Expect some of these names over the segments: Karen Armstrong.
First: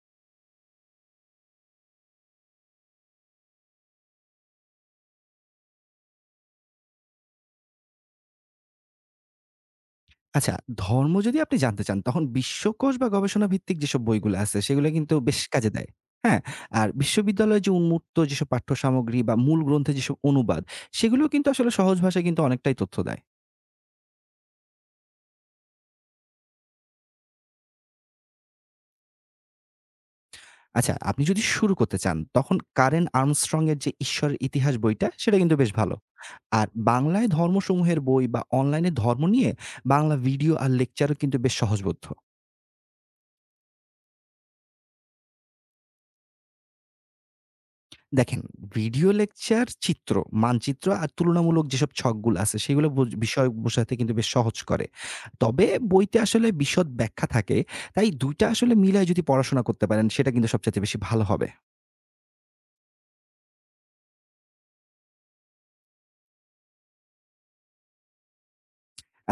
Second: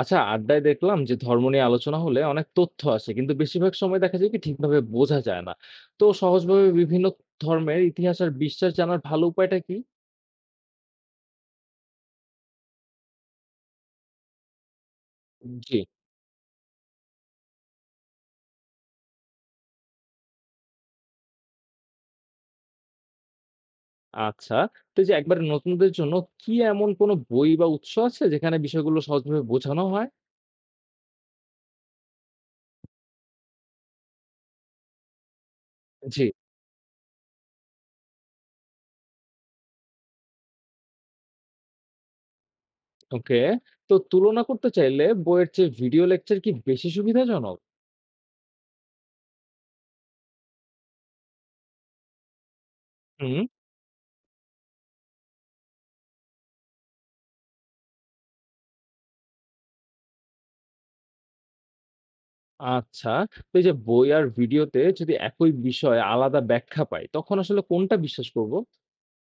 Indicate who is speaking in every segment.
Speaker 1: আচ্ছা আড্ডায় দেখলাম যে ধর্ম নিয়ে আলোচনা হলে অনেক তথ্য আসে কিন্তু বেশিরভাগ সময় দেখা যায় কি ঠিকভাবে বোঝা যায় না। তো সহজভাবে বিভিন্ন ধর্মের ইতিহাস আর বিশ্বাস জানার ভালো উপায়টা কি?
Speaker 2: আচ্ছা, ধর্ম যদি আপনি জানতে চান, তখন বিশ্বকোষ বা গবেষণা ভিত্তিক যেসব বইগুলো আছে, সেগুলো কিন্তু বেশ কাজে
Speaker 1: জি।
Speaker 2: দেয়। হ্যাঁ? আর বিশ্ববিদ্যালয়ে যে উন্মুক্ত যেসব পাঠ্যসামগ্রী বা মূল গ্রন্থে যেসব অনুবাদ, সেগুলো কিন্তু আসলে সহজ ভাষায় কিন্তু অনেকটাই তথ্য দেয়।
Speaker 1: আচ্ছা। তো এই যে একবারে নতুনদের জন্য কি এমন কোনো বই বা উৎস আছে যেখানে বিষয়গুলো সহজভাবে বোঝানো হয়?
Speaker 2: আচ্ছা, আপনি যদি শুরু করতে চান, তখন কারেন আর্মস্ট্রং এর যে 'ঈশ্বরের ইতিহাস' বইটা, সেটা কিন্তু বেশ ভালো।
Speaker 1: জি।
Speaker 2: আর বাংলায় ধর্মসমূহের বই বা অনলাইনে ধর্ম নিয়ে বাংলা ভিডিও আর লেকচারও কিন্তু বেশ সহজবোধ্য।
Speaker 1: ওকে। তো তুলনা করতে চাইলে বইয়ের চেয়ে ভিডিও লেকচার কি বেশি সুবিধাজনক?
Speaker 2: দেখেন, ভিডিও লেকচার, চিত্র, মানচিত্র আর তুলনামূলক যেসব ছকগুলো আছে সেগুলো বুঝ
Speaker 1: হুম।
Speaker 2: বিষয় বোঝাতে কিন্তু বেশ সহজ করে। তবে বইতে আসলে বিশদ ব্যাখ্যা থাকে। তাই ২ টা আসলে মিলায় যদি পড়াশোনা করতে পারেন সেটা কিন্তু সবচাইতে বেশি ভালো হবে।
Speaker 1: আচ্ছা। তো এই যে বই আর ভিডিওতে যদি একই বিষয় আলাদা ব্যাখ্যা পাই তখন আসলে কোনটা বিশ্বাস করব?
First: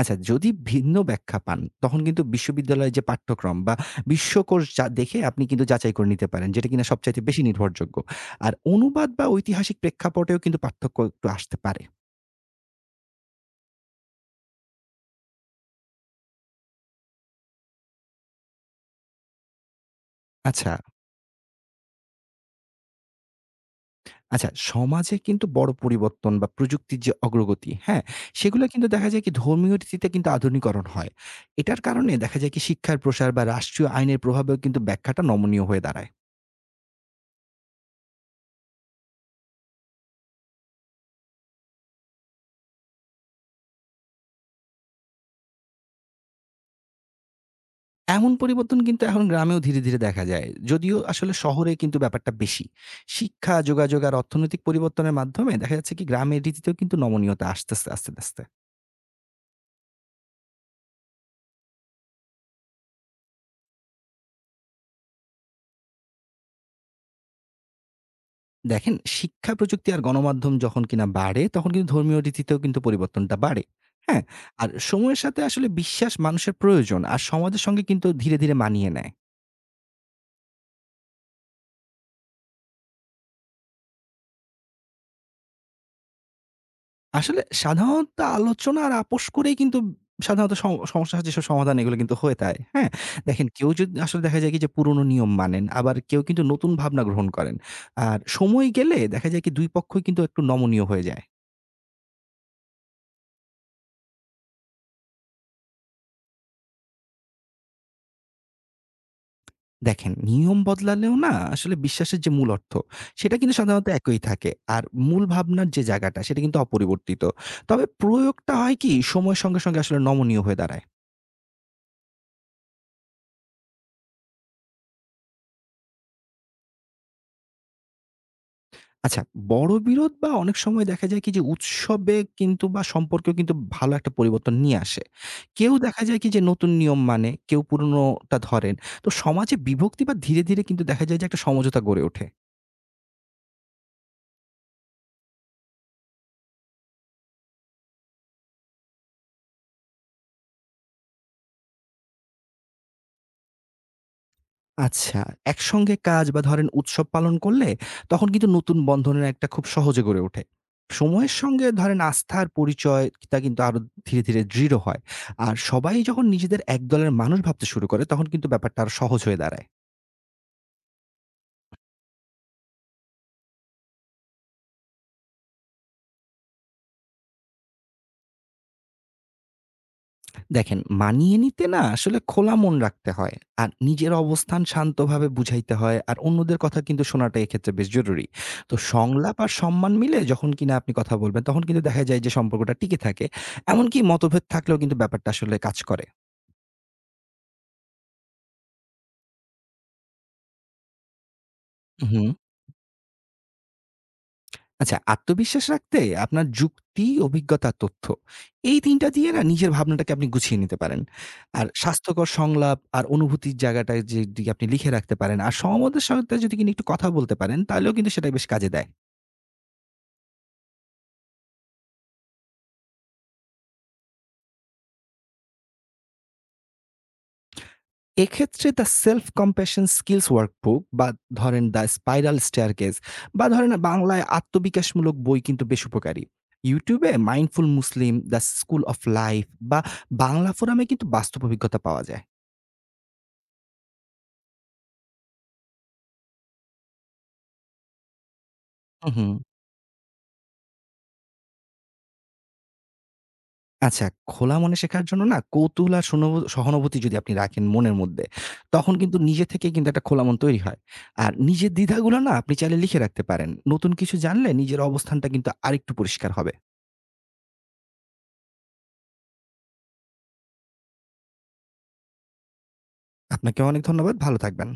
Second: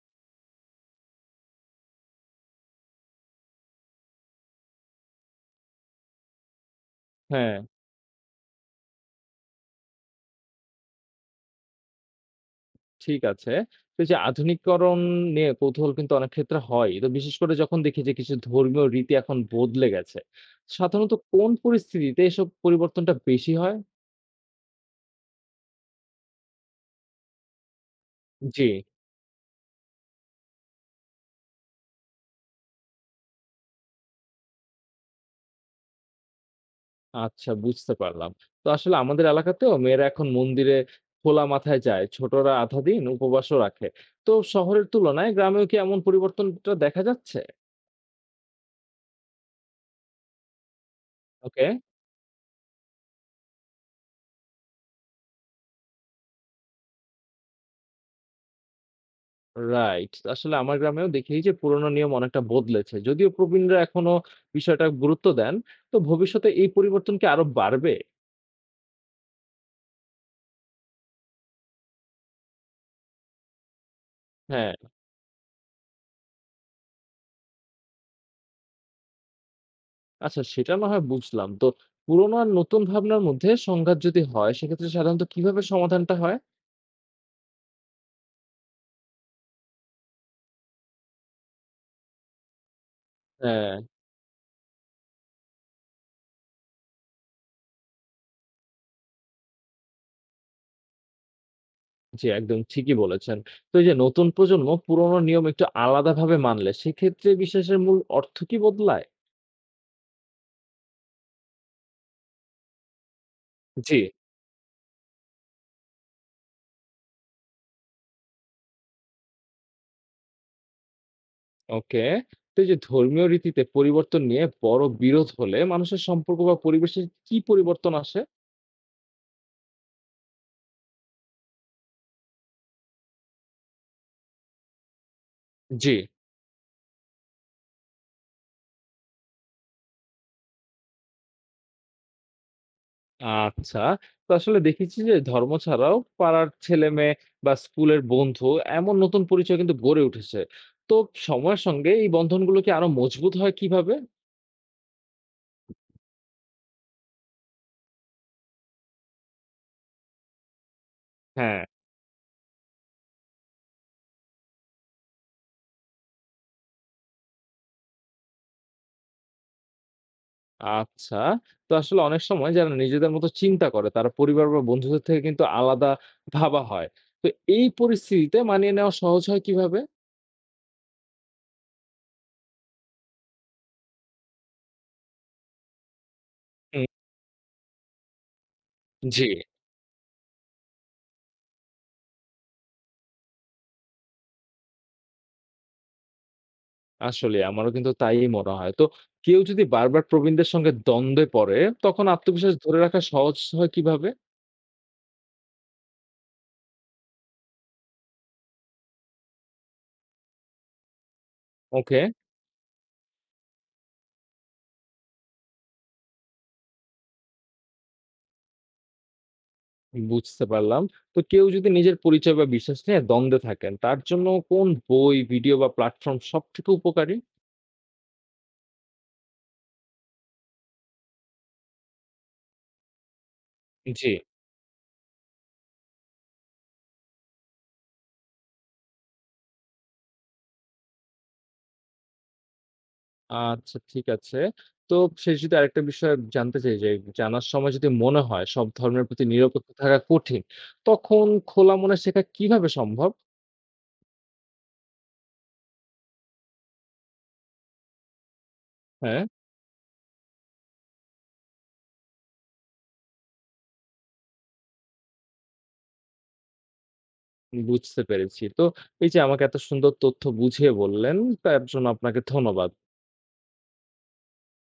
Speaker 2: আচ্ছা যদি ভিন্ন ব্যাখ্যা পান তখন কিন্তু বিশ্ববিদ্যালয়ের যে পাঠ্যক্রম বা বিশ্বকোষ যা দেখে আপনি কিন্তু যাচাই করে নিতে পারেন। যেটা কিনা সবচাইতে বেশি
Speaker 1: হ্যাঁ।
Speaker 2: নির্ভরযোগ্য। আর অনুবাদ বা ঐতিহাসিক প্রেক্ষাপটেও কিন্তু পার্থক্য একটু আসতে পারে।
Speaker 1: ঠিক আছে। তো এই যে আধুনিকরণ নিয়ে কৌতূহল কিন্তু অনেক ক্ষেত্রে হয়। তো বিশেষ করে যখন দেখি যে কিছু ধর্মীয় রীতি এখন বদলে গেছে।
Speaker 2: আচ্ছা
Speaker 1: সাধারণত কোন পরিস্থিতিতে এসব পরিবর্তনটা বেশি হয়?
Speaker 2: আচ্ছা, সমাজে কিন্তু বড় পরিবর্তন বা প্রযুক্তির যে অগ্রগতি, হ্যাঁ? সেগুলো
Speaker 1: জি।
Speaker 2: কিন্তু দেখা যায় কি ধর্মীয় রীতিতে কিন্তু আধুনিকরণ হয়। এটার কারণে দেখা যায় কি শিক্ষার প্রসার বা রাষ্ট্রীয় আইনের প্রভাবেও কিন্তু ব্যাখ্যাটা নমনীয় হয়ে দাঁড়ায়।
Speaker 1: আচ্ছা বুঝতে পারলাম। তো আসলে আমাদের এলাকাতেও মেয়েরা এখন মন্দিরে খোলা মাথায় যায়। ছোটরা আধা দিন উপবাসও রাখে। তো শহরের তুলনায় গ্রামেও কি এমন পরিবর্তনটা দেখা যাচ্ছে?
Speaker 2: এমন পরিবর্তন কিন্তু এখন গ্রামেও ধীরে, ধীরে দেখা যায়। যদিও আসলে
Speaker 1: ওকে।
Speaker 2: শহরে কিন্তু ব্যাপারটা বেশি। শিক্ষা, যোগাযোগ আর অর্থনৈতিক পরিবর্তনের মাধ্যমে দেখা যাচ্ছে কি গ্রামের রীতিতেও কিন্তু নমনীয়তা আসতেছে আস্তে, আস্তে।
Speaker 1: রাইট। আসলে আমার গ্রামেও দেখি যে পুরোনো নিয়ম অনেকটা বদলেছে। যদিও প্রবীণরা এখনো বিষয়টা গুরুত্ব দেন, তো ভবিষ্যতে এই পরিবর্তন কি আরো বাড়বে?
Speaker 2: দেখেন শিক্ষা প্রযুক্তি আর গণমাধ্যম যখন কিনা বাড়ে তখন কিন্তু ধর্মীয় রীতিতেও কিন্তু পরিবর্তনটা বাড়ে। হ্যাঁ। আর
Speaker 1: হ্যাঁ।
Speaker 2: সময়ের সাথে আসলে বিশ্বাস মানুষের প্রয়োজন আর সমাজের সঙ্গে কিন্তু ধীরে ধীরে মানিয়ে নেয়।
Speaker 1: আচ্ছা সেটা না হয় বুঝলাম। তো পুরোনো আর নতুন ভাবনার মধ্যে সংঘাত যদি হয় সেক্ষেত্রে সাধারণত কিভাবে সমাধানটা হয়?
Speaker 2: আসলে সাধারণত আলোচনা আর আপোষ করেই কিন্তু সাধারণত সমস্যার যেসব সমাধান এগুলো কিন্তু হয়ে থাকে। হ্যাঁ। দেখেন কেউ
Speaker 1: হ্যাঁ।
Speaker 2: যদি আসলে দেখা যায় কি যে পুরনো নিয়ম মানেন আবার কেউ কিন্তু নতুন ভাবনা গ্রহণ করেন। আর সময় গেলে দেখা যায় কি দুই পক্ষই কিন্তু একটু নমনীয় হয়ে যায়।
Speaker 1: জি একদম ঠিকই বলেছেন। তো এই যে নতুন প্রজন্ম পুরোনো নিয়ম একটু আলাদাভাবে মানলে সেক্ষেত্রে বিশ্বাসের মূল অর্থ কি বদলায়?
Speaker 2: দেখেন, নিয়ম বদলালেও না আসলে বিশ্বাসের যে মূল অর্থ, সেটা কিন্তু সাধারণত
Speaker 1: জি।
Speaker 2: একই থাকে। আর মূল ভাবনার যে জায়গাটা, সেটা কিন্তু অপরিবর্তিত। তবে প্রয়োগটা হয় কি, সময়ের সঙ্গে, সঙ্গে আসলে নমনীয় হয়ে দাঁড়ায়।
Speaker 1: ওকে। তো এই যে ধর্মীয় রীতিতে পরিবর্তন নিয়ে বড় বিরোধ হলে মানুষের সম্পর্ক বা পরিবেশে কি পরিবর্তন আসে?
Speaker 2: আচ্ছা, বড় বিরোধ বা অনেক সময় দেখা যায় কি যে উৎসবে কিন্তু বা সম্পর্কেও কিন্তু ভালো একটা পরিবর্তন নিয়ে আসে। কেউ
Speaker 1: জি।
Speaker 2: দেখা যায় কি যে নতুন নিয়ম মানে, কেউ পুরনোটা ধরেন। তো সমাজে বিভক্তি বা ধীরে, ধীরে কিন্তু দেখা যায় যে একটা সমঝোতা গড়ে ওঠে।
Speaker 1: আচ্ছা। তো আসলে দেখেছি যে ধর্ম ছাড়াও পাড়ার ছেলেমেয়ে বা স্কুলের বন্ধু এমন নতুন পরিচয় কিন্তু গড়ে উঠেছে। তো সময়ের সঙ্গে এই বন্ধনগুলো কি আরো মজবুত হয় কিভাবে?
Speaker 2: আচ্ছা, একসঙ্গে কাজ বা ধরেন উৎসব পালন করলে তখন কিন্তু নতুন বন্ধনের একটা খুব সহজে গড়ে ওঠে। সময়ের
Speaker 1: হ্যাঁ।
Speaker 2: সঙ্গে ধরেন আস্থার পরিচয় তা কিন্তু আরো ধীরে, ধীরে দৃঢ় হয়। আর সবাই যখন নিজেদের এক দলের মানুষ ভাবতে শুরু করে তখন কিন্তু ব্যাপারটা আরো সহজ হয়ে দাঁড়ায়।
Speaker 1: আচ্ছা। তো আসলে অনেক সময় যারা নিজেদের মতো চিন্তা করে তারা পরিবার বা বন্ধুদের থেকে কিন্তু আলাদা ভাবা হয়। তো এই পরিস্থিতিতে মানিয়ে নেওয়া সহজ হয় কিভাবে?
Speaker 2: দেখেন, মানিয়ে নিতে না আসলে খোলা মন রাখতে হয়। আর নিজের অবস্থান শান্তভাবে বুঝাইতে হয়। আর অন্যদের কথা
Speaker 1: হুম।
Speaker 2: কিন্তু শোনাটা এক্ষেত্রে বেশ জরুরি। তো
Speaker 1: জি
Speaker 2: সংলাপ আর সম্মান মিলে যখন কিনা আপনি কথা বলবেন, তখন কিন্তু দেখা যায় যে সম্পর্কটা টিকে থাকে। এমনকি মতভেদ থাকলেও কিন্তু ব্যাপারটা আসলে কাজ করে।
Speaker 1: আসলে আমারও কিন্তু তাই মনে হয়। তো কেউ যদি বারবার প্রবীণদের সঙ্গে দ্বন্দ্বে পড়ে, তখন
Speaker 2: উহু।
Speaker 1: আত্মবিশ্বাস ধরে রাখা সহজ হয় কিভাবে?
Speaker 2: আচ্ছা, আত্মবিশ্বাস রাখতে আপনার যুক্তি, অভিজ্ঞতা, তথ্য এই ৩ টা দিয়ে না নিজের ভাবনাটাকে আপনি গুছিয়ে নিতে পারেন। আর
Speaker 1: ওকে,
Speaker 2: স্বাস্থ্যকর সংলাপ আর অনুভূতির জায়গাটায় যদি আপনি লিখে রাখতে পারেন আর সমমতের সাথে যদি কিনা একটু কথা বলতে পারেন তাহলেও কিন্তু সেটা বেশ কাজে দেয়।
Speaker 1: বুঝতে পারলাম। তো কেউ যদি নিজের পরিচয় বা বিশ্বাস নিয়ে দ্বন্দ্বে থাকেন, তার জন্য কোন বই, ভিডিও বা প্ল্যাটফর্ম সবথেকে উপকারী?
Speaker 2: এক্ষেত্রে the self compassion skills workbook বা ধরেন দ্য স্পাইরাল স্টেয়ারকেস বা ধরেন
Speaker 1: জি।
Speaker 2: বাংলায় আত্মবিকাশমূলক বই কিন্তু বেশ উপকারী। YouTube এ mindful Muslim, the school of life বা বাংলা ফোরামে কিন্তু বাস্তব অভিজ্ঞতা পাওয়া যায়।
Speaker 1: আচ্ছা, ঠিক আছে। তো শেষ যদি আরেকটা বিষয় জানতে চাই যে, জানার সময় যদি মনে হয় সব ধর্মের
Speaker 2: হু, হু।
Speaker 1: প্রতি নিরপেক্ষ থাকা কঠিন, তখন খোলা মনে শেখা কিভাবে সম্ভব?
Speaker 2: আচ্ছা, খোলা মনে শেখার জন্য না কৌতূহল আর সনব সহানুভূতি যদি আপনি রাখেন মনের মধ্যে, তখন কিন্তু
Speaker 1: হ্যাঁ।
Speaker 2: নিজে থেকেই কিন্তু একটা খোলা মন তৈরি হয়। আর নিজের দ্বিধাগুলো না আপনি চাইলে লিখে রাখতে পারেন। নতুন কিছু জানলে নিজের অবস্থানটা কিন্তু আরেকটু পরিষ্কার হবে।
Speaker 1: বুঝতে পেরেছি। তো এই যে আমাকে এত সুন্দর তথ্য বুঝিয়ে বললেন, তার জন্য আপনাকে ধন্যবাদ।
Speaker 2: আপনাকে অনেক ধন্যবাদ। ভালো থাকবেন।